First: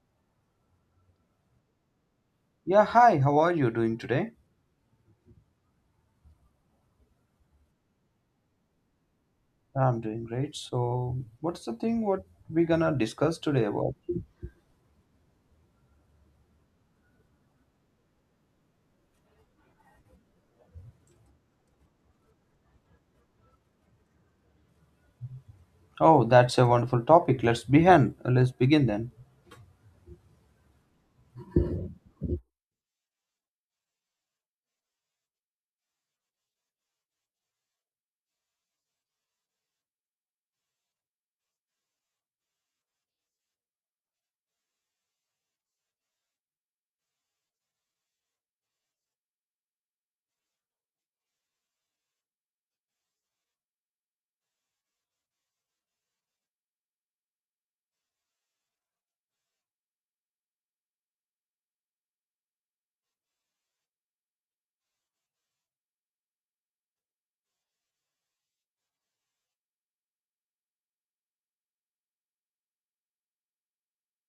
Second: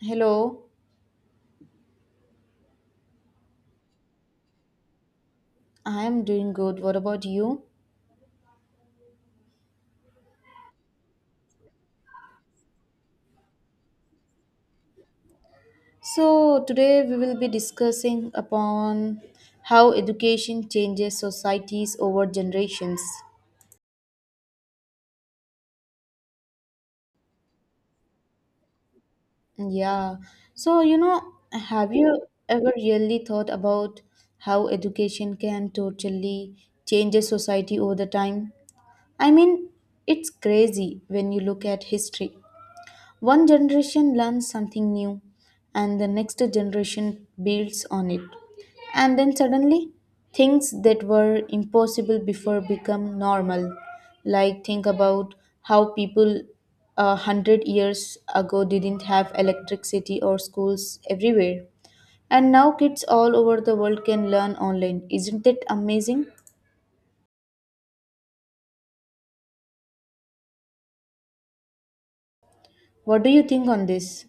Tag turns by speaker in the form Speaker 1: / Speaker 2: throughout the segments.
Speaker 1: Hello,
Speaker 2: Yeah, hi. How are you doing today?
Speaker 1: I am doing good. What about you?
Speaker 2: I'm doing great. So, what's the thing what we gonna discuss today about?
Speaker 1: So, today we will be discussing upon how education changes societies over generations.
Speaker 2: Oh, that's a wonderful topic. Let's begin. Let's begin then.
Speaker 1: Yeah. So, you know, have you ever really thought about how education can totally change a society over the time? I mean, it's crazy when you look at history. One generation learns something new, and the next generation builds on it. And then suddenly, things that were impossible before become normal. Like, think about how people a hundred years ago didn't have electricity or schools everywhere. And now kids all over the world can learn online. Isn't it amazing? What do you think on this?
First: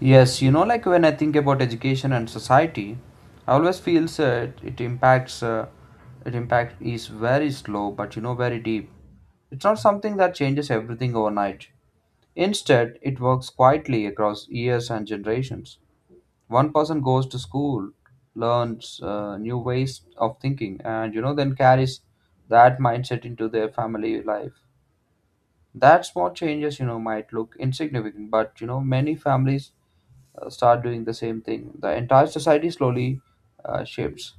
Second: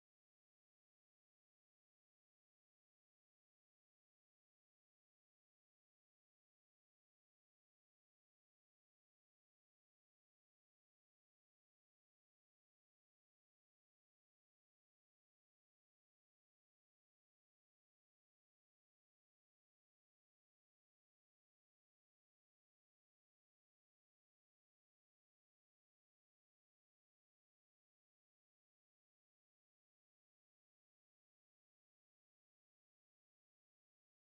Speaker 2: Yes, you know, like when I think about education and society, I always feels it impacts. It impact is very slow, but you know, very deep. It's not something that changes everything overnight. Instead, it works quietly across years and generations. One person goes to school, learns new ways of thinking, and you know then carries that mindset into their family life. That small changes you know might look insignificant, but you know many families start doing the same thing, the entire society slowly shifts.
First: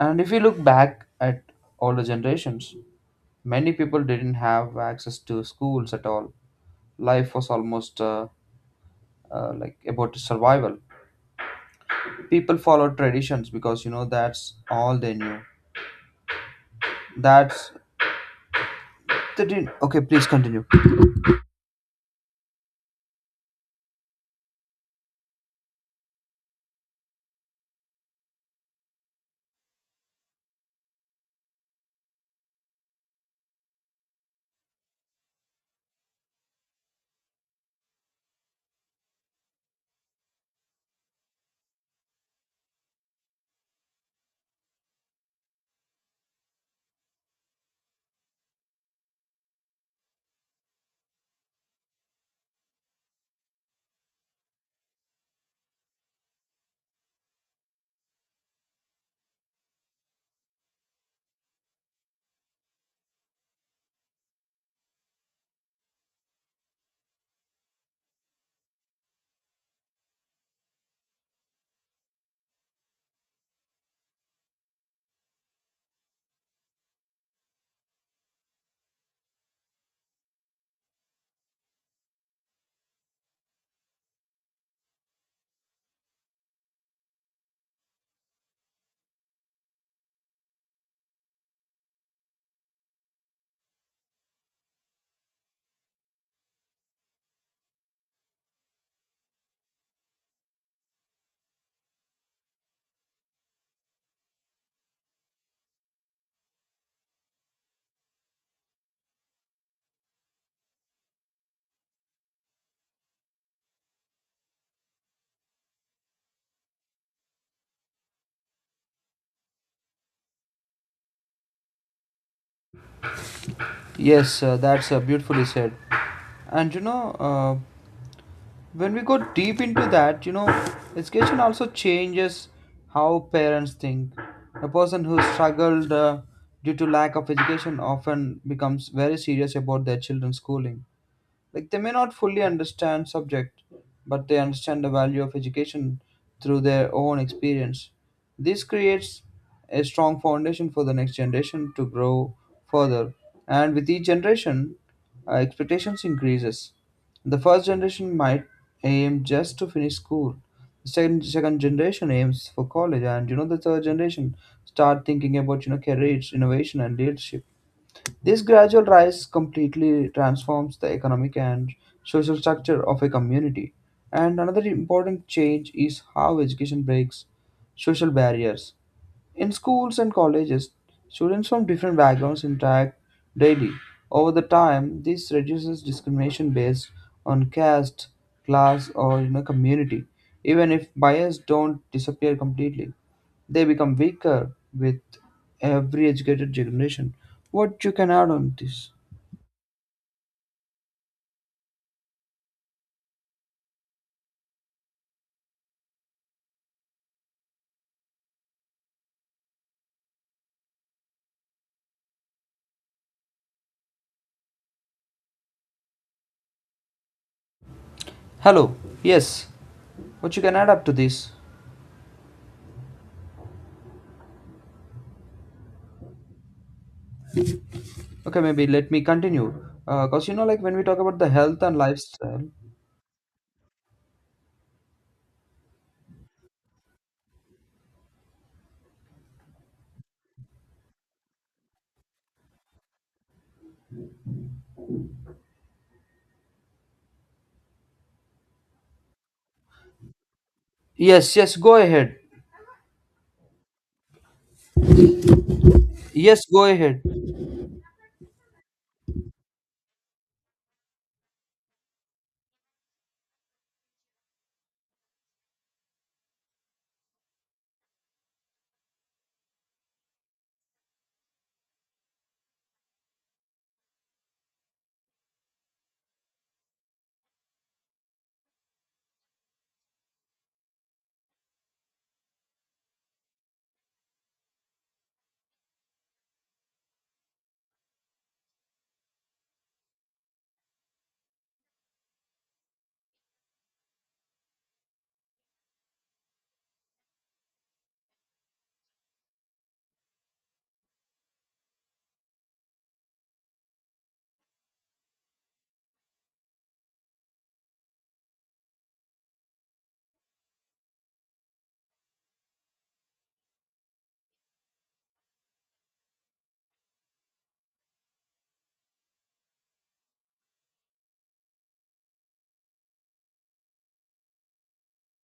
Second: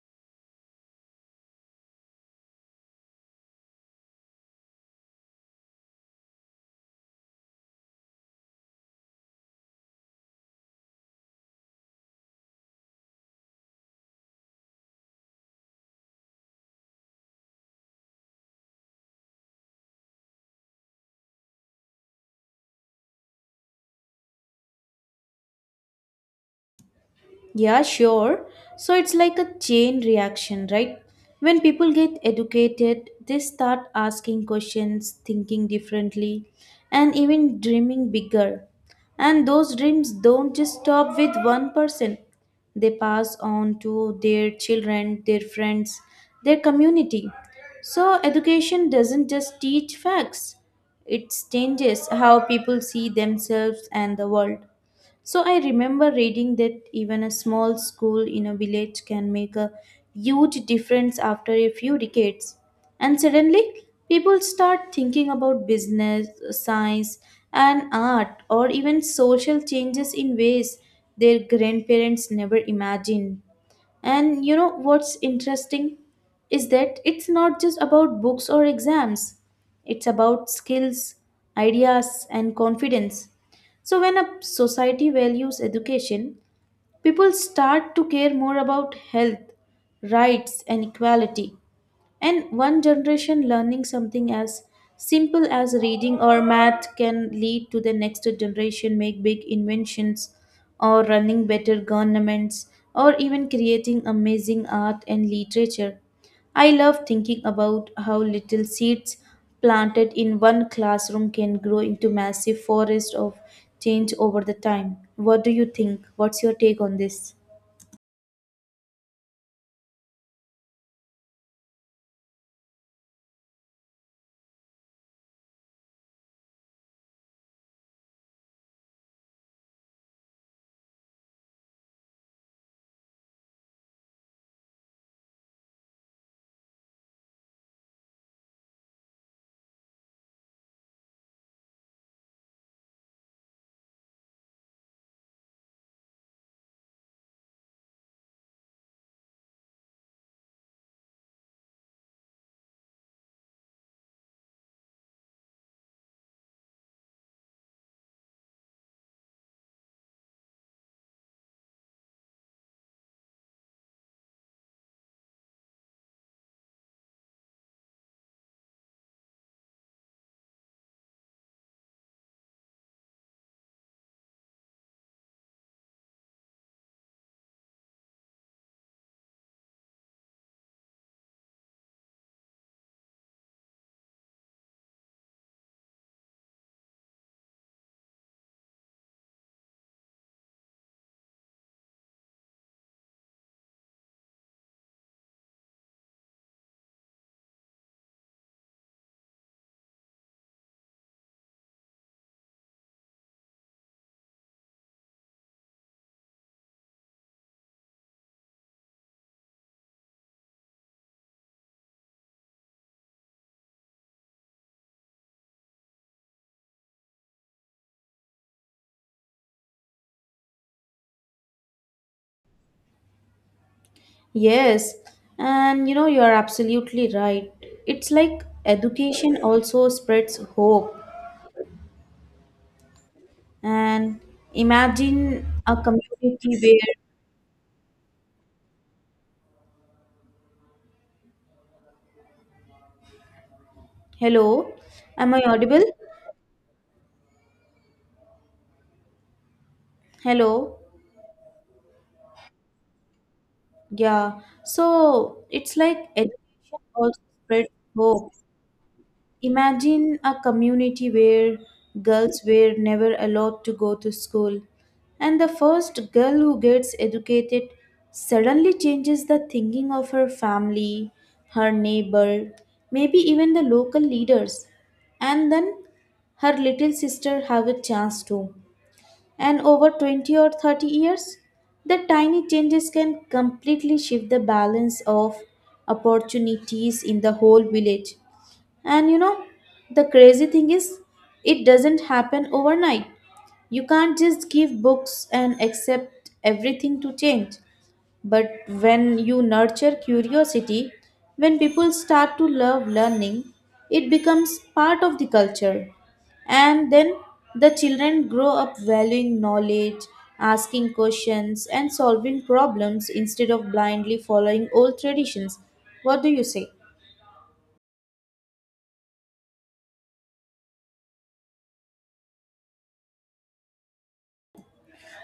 Speaker 2: And if you look back at older generations, many people didn't have access to schools at all. Life was almost like about survival. People follow traditions because you know that's all they knew. That's they didn't. Okay, please continue.
Speaker 1: Yeah, sure. So it's like a chain reaction, right? When people get educated, they start asking questions, thinking differently, and even dreaming bigger. And those dreams don't just stop with one person, they pass on to their children, their friends, their community. So, education doesn't just teach facts, it changes how people see themselves and the world. So I remember reading that even a small school in a village can make a huge difference after a few decades. And suddenly, people start thinking about business, science, and art, or even social changes in ways their grandparents never imagined. And you know what's interesting is that it's not just about books or exams, it's about skills, ideas, and confidence. So, when a society values education, people start to care more about health, rights, and equality. And one generation learning something as simple as reading or math can lead to the next generation make big inventions or running better governments or even creating amazing art and literature. I love thinking about how little seeds planted in one classroom can grow into massive forest of change over the time. What do you think? What's your take on this?
Speaker 2: Yes, that's beautifully said. And you know, uh, when we go deep into that, you know education also changes how parents think. A person who struggled due to lack of education often becomes very serious about their children's schooling. Like they may not fully understand subject, but they understand the value of education through their own experience. This creates a strong foundation for the next generation to grow further. And with each generation, expectations increases. The first generation might aim just to finish school. The second generation aims for college, and you know the third generation start thinking about you know careers, innovation, and leadership. This gradual rise completely transforms the economic and social structure of a community. And another important change is how education breaks social barriers. In schools and colleges, students from different backgrounds interact daily. Over the time, this reduces discrimination based on caste, class, or you know, community, even if bias don't disappear completely. They become weaker with every educated generation. What you can add on this? Hello. Yes. What you can add up to this?
Speaker 1: Yes, and you know, you are absolutely right. It's
Speaker 2: Okay,
Speaker 1: like
Speaker 2: maybe let me
Speaker 1: education
Speaker 2: continue.
Speaker 1: also
Speaker 2: Because you
Speaker 1: spreads
Speaker 2: know, like when we
Speaker 1: hope.
Speaker 2: talk about the health and lifestyle.
Speaker 1: And imagine a community where, hello, am I audible? Hello,
Speaker 2: Yes, yes, go ahead.
Speaker 1: yeah. So it's like
Speaker 2: Yes, go
Speaker 1: education
Speaker 2: ahead.
Speaker 1: also spreads hope. Imagine a community where girls were never allowed to go to school, and the first girl who gets educated suddenly changes the thinking of her family, her neighbor, maybe even the local leaders. And then her little sister have a chance too. And over 20 or 30 years, the tiny changes can completely shift the balance of opportunities in the whole village. And you know, the crazy thing is, it doesn't happen overnight. You can't just give books and accept everything to change. But when you nurture curiosity, when people start to love learning, it becomes part of the culture. And then the children grow up valuing knowledge, asking questions, and solving problems instead of blindly following old traditions. What do you say?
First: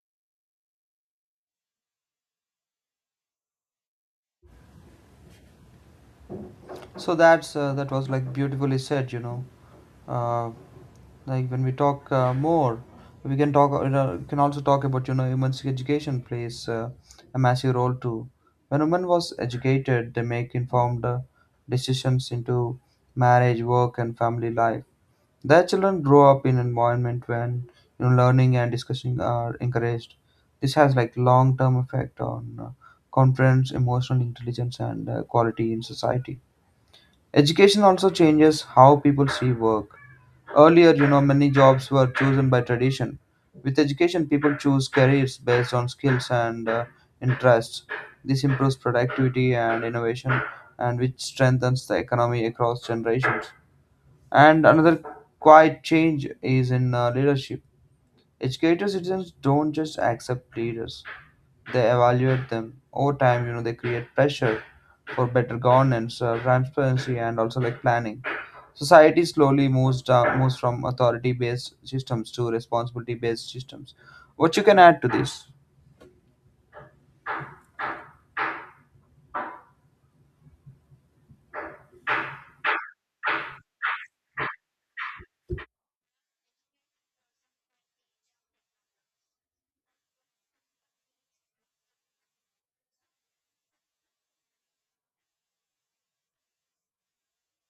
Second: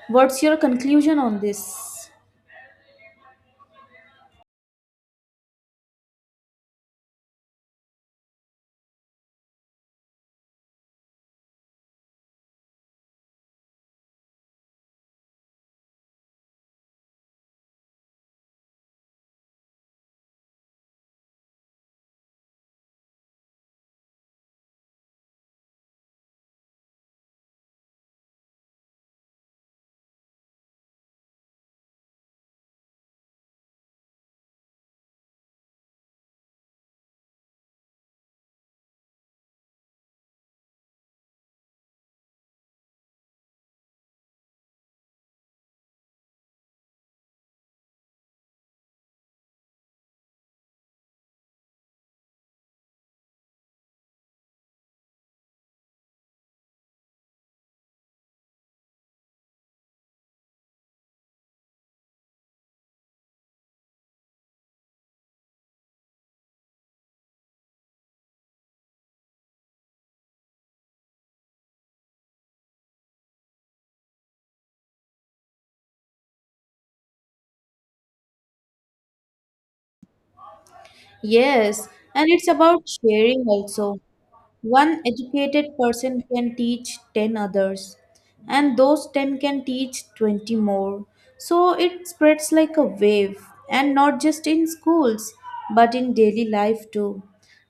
Speaker 1: What's your conclusion on this?
Speaker 2: So that's that was like beautifully said, you know. Uh, like when we talk more, we can talk you know, can also talk about you know women's education plays a massive role too. When women was educated, they make informed decisions into marriage, work, and family life. Their children grow up in an environment when you know learning and discussing are encouraged. This has like long term effect on confidence, emotional intelligence, and quality in society. Education also changes how people see work. Earlier, you know, many jobs were chosen by tradition. With education, people choose careers based on skills and interests. This improves productivity and innovation, and which strengthens the economy across generations. And another quiet change is in leadership. Educated citizens don't just accept leaders; they evaluate them over time. You know they create pressure for better governance, transparency, and also like planning. Society slowly moves down, moves from authority based systems to responsibility based systems. What you can add to this?
Speaker 1: Yes, and it's about sharing also. One educated person can teach 10 others, and those 10 can teach 20 more. So it spreads like a wave, and not just in schools, but in daily life too.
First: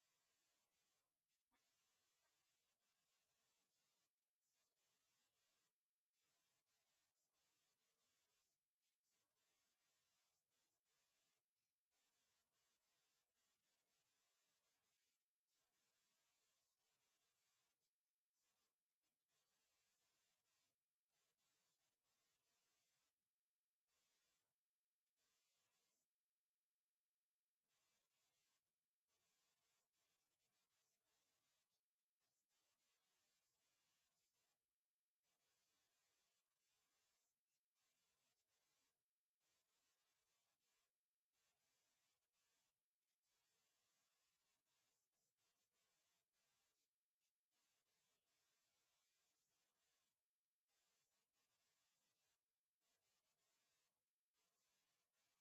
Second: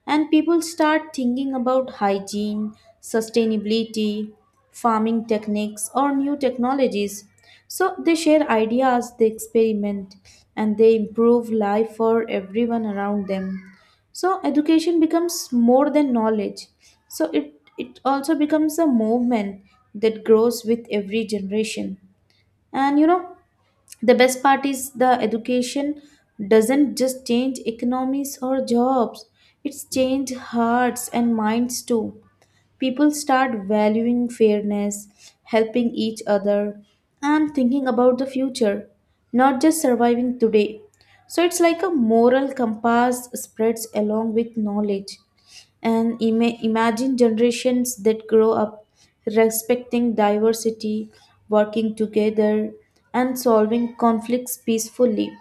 Speaker 1: And people start thinking about hygiene, sustainability, farming techniques, or new technologies. So they share ideas, they experiment, and they improve life for everyone around them. So education becomes more than knowledge. So it also becomes a movement that grows with every generation. And you know, the best part is the education doesn't just change economies or jobs, it's changed hearts and minds too. People start valuing fairness, helping each other, and thinking about the future, not just surviving today. So it's like a moral compass spreads along with knowledge. And imagine generations that grow up respecting diversity, working together, and solving conflicts peacefully.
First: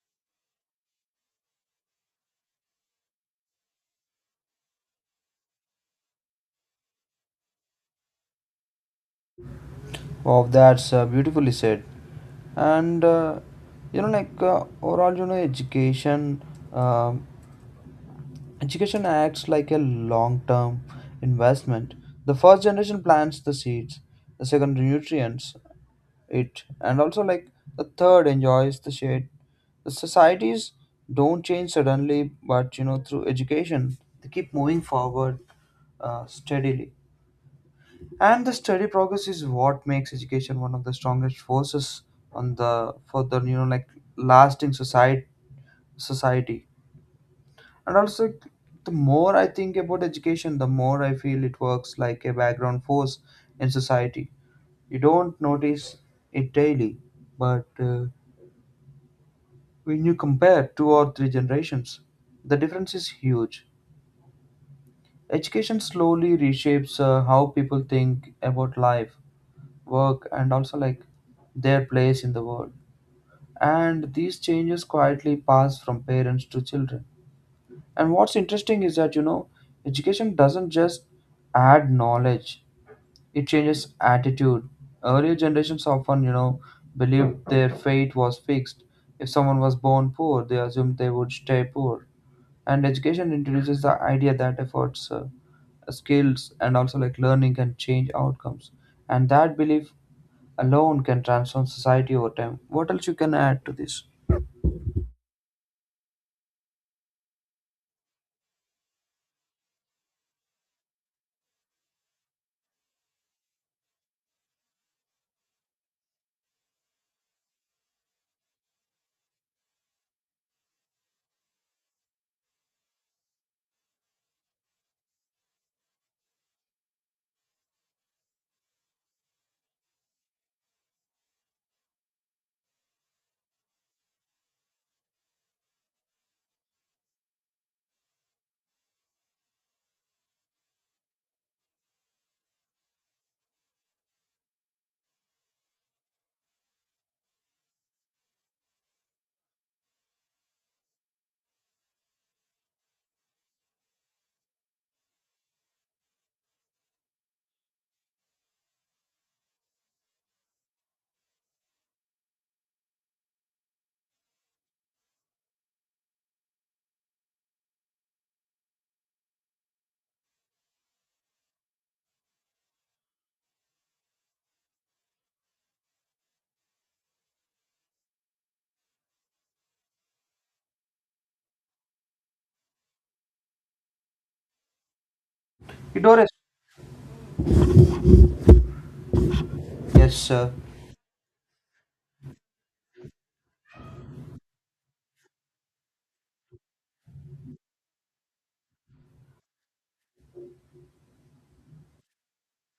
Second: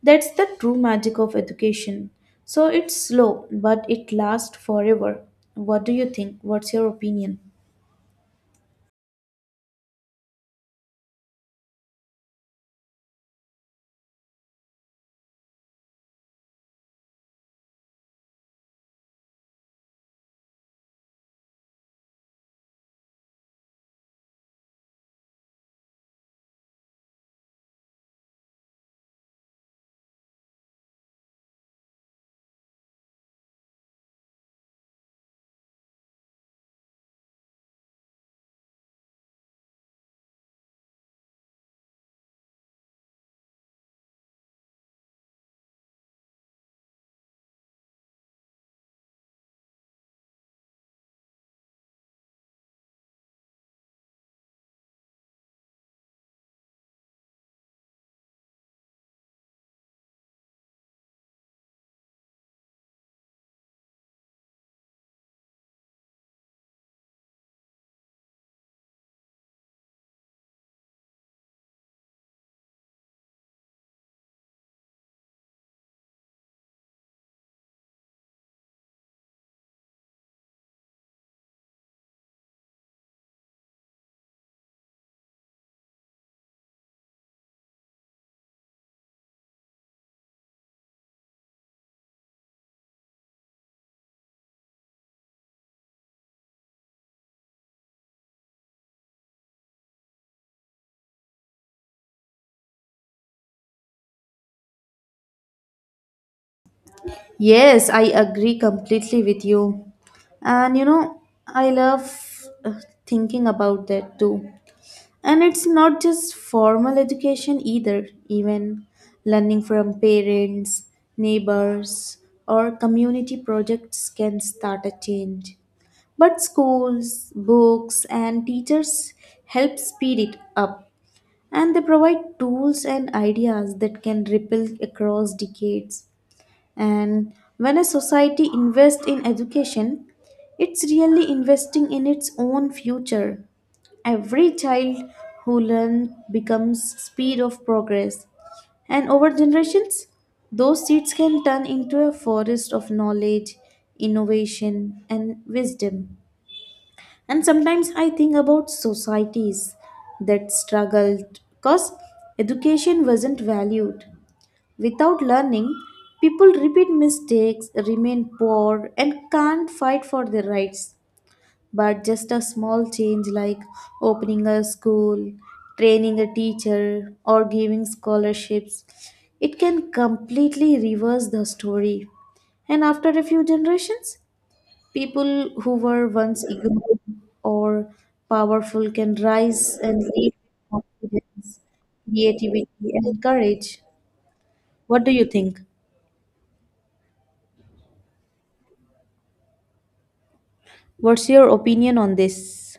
Speaker 1: That's the true magic of education. So it's slow, but it lasts forever. What do you think? What's your opinion?
Speaker 2: Wow, that's beautifully said. And you know like overall you know education, um education acts like a long term investment. The first generation plants the seeds, the second nutrients it, and also like the third enjoys the shade. The societies don't change suddenly, but you know, through education, they keep moving forward steadily. And the steady progress is what makes education one of the strongest forces on the, for the you know like lasting society. And also, the more I think about education, the more I feel it works like a background force in society. You don't notice it daily, but when you compare two or three generations, the difference is huge. Education slowly reshapes how people think about life, work, and also like their place in the world. And these changes quietly pass from parents to children. And what's interesting is that, you know, education doesn't just add knowledge, it changes attitude. Earlier generations often, you know, believed their fate was fixed. If someone was born poor, they assumed they would stay poor. And education introduces the idea that efforts, skills, and also like learning can change outcomes. And that belief alone can transform society over time. What else you can add to this?
Speaker 1: Yes, I agree completely with you. And you know, I love thinking about that too. And it's not just formal education either, even learning from parents, neighbors, or community projects can start a change. But schools, books, and teachers help speed it up, and they provide tools and ideas that can ripple across decades. And when a society invests in education, it's really investing in its own future. Every child who learns becomes speed of progress. And over generations, those seeds can turn into a forest of knowledge, innovation, and wisdom. And sometimes I think about societies that struggled because education wasn't valued. Without learning, people repeat mistakes, remain poor, and can't fight for their rights, but just a small change like opening a school, training a teacher, or giving scholarships, it can completely reverse the story. And after a few generations, people who were
Speaker 2: Doris.
Speaker 1: once ignored or powerful can rise and
Speaker 2: Yes,
Speaker 1: lead
Speaker 2: sir.
Speaker 1: with confidence, creativity, and courage. What do you think? What's your opinion on this?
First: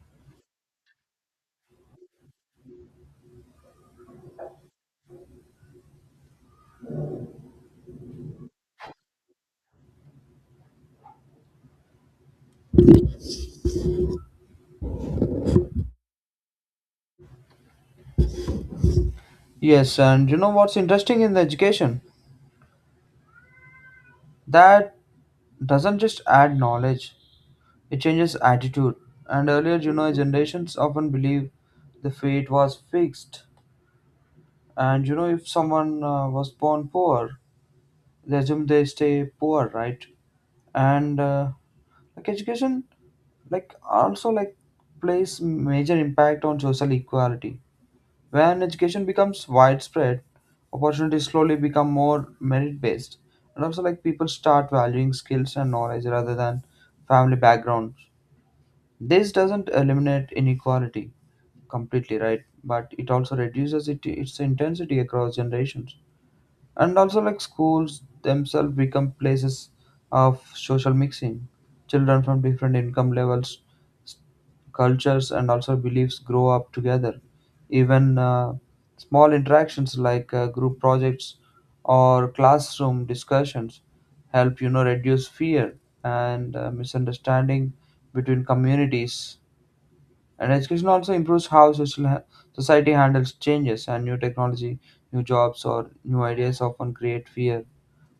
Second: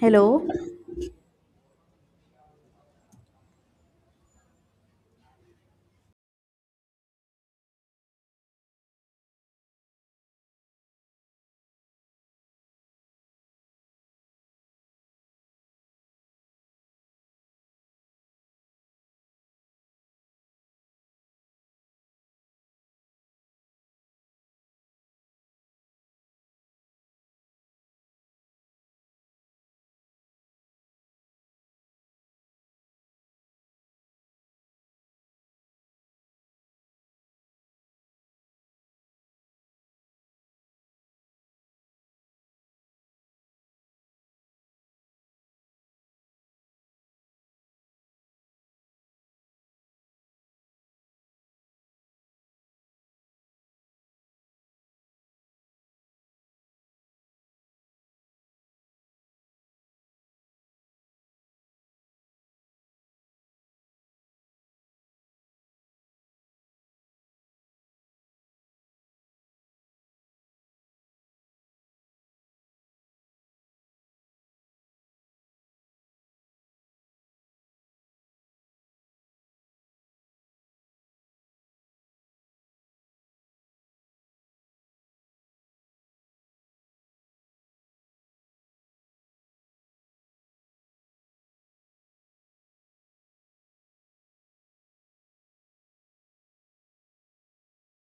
Speaker 1: Hello?
Speaker 2: Yes, and you know what's interesting in the education? That doesn't just add knowledge, it changes attitude. And earlier you know generations often believe the fate was fixed. And you know if someone was born poor, they assume they stay poor, right? And like education, like also like plays major impact on social equality. When education becomes widespread, opportunities slowly become more merit based. And also, like people start valuing skills and knowledge rather than family backgrounds. This doesn't eliminate inequality completely, right? But it also reduces it, its intensity across generations. And also, like schools themselves become places of social mixing. Children from different income levels, cultures, and also beliefs grow up together. Even small interactions like group projects or classroom discussions help you know reduce fear and misunderstanding between communities. And education also improves how social society handles changes, and new technology, new jobs, or new ideas often create fear.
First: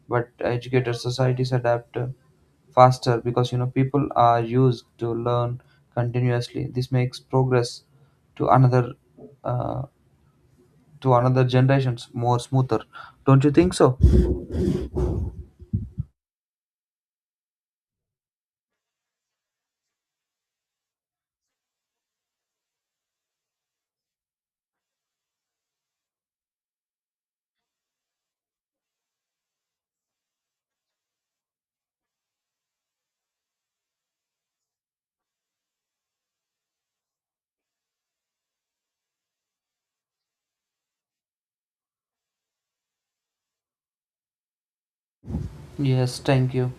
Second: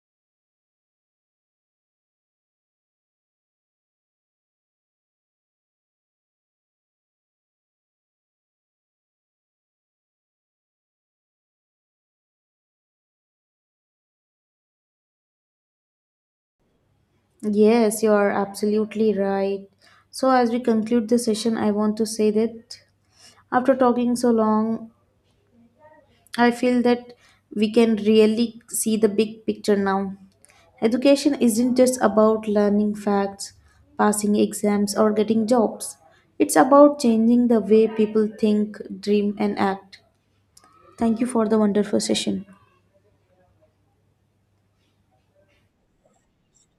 Speaker 2: But educated societies adapt faster because you know people are used to learn continuously. This makes progress to another, uh, to another generations more smoother. Don't you think so?
Speaker 1: Yes, you are absolutely right. So, as we conclude the session, I want to say that after talking so long, I feel that we can really see the big picture now. Education isn't just about learning facts, passing exams, or getting jobs, it's about changing the way people think, dream, and act. Thank you for the wonderful session.
Speaker 2: Yes, thank you.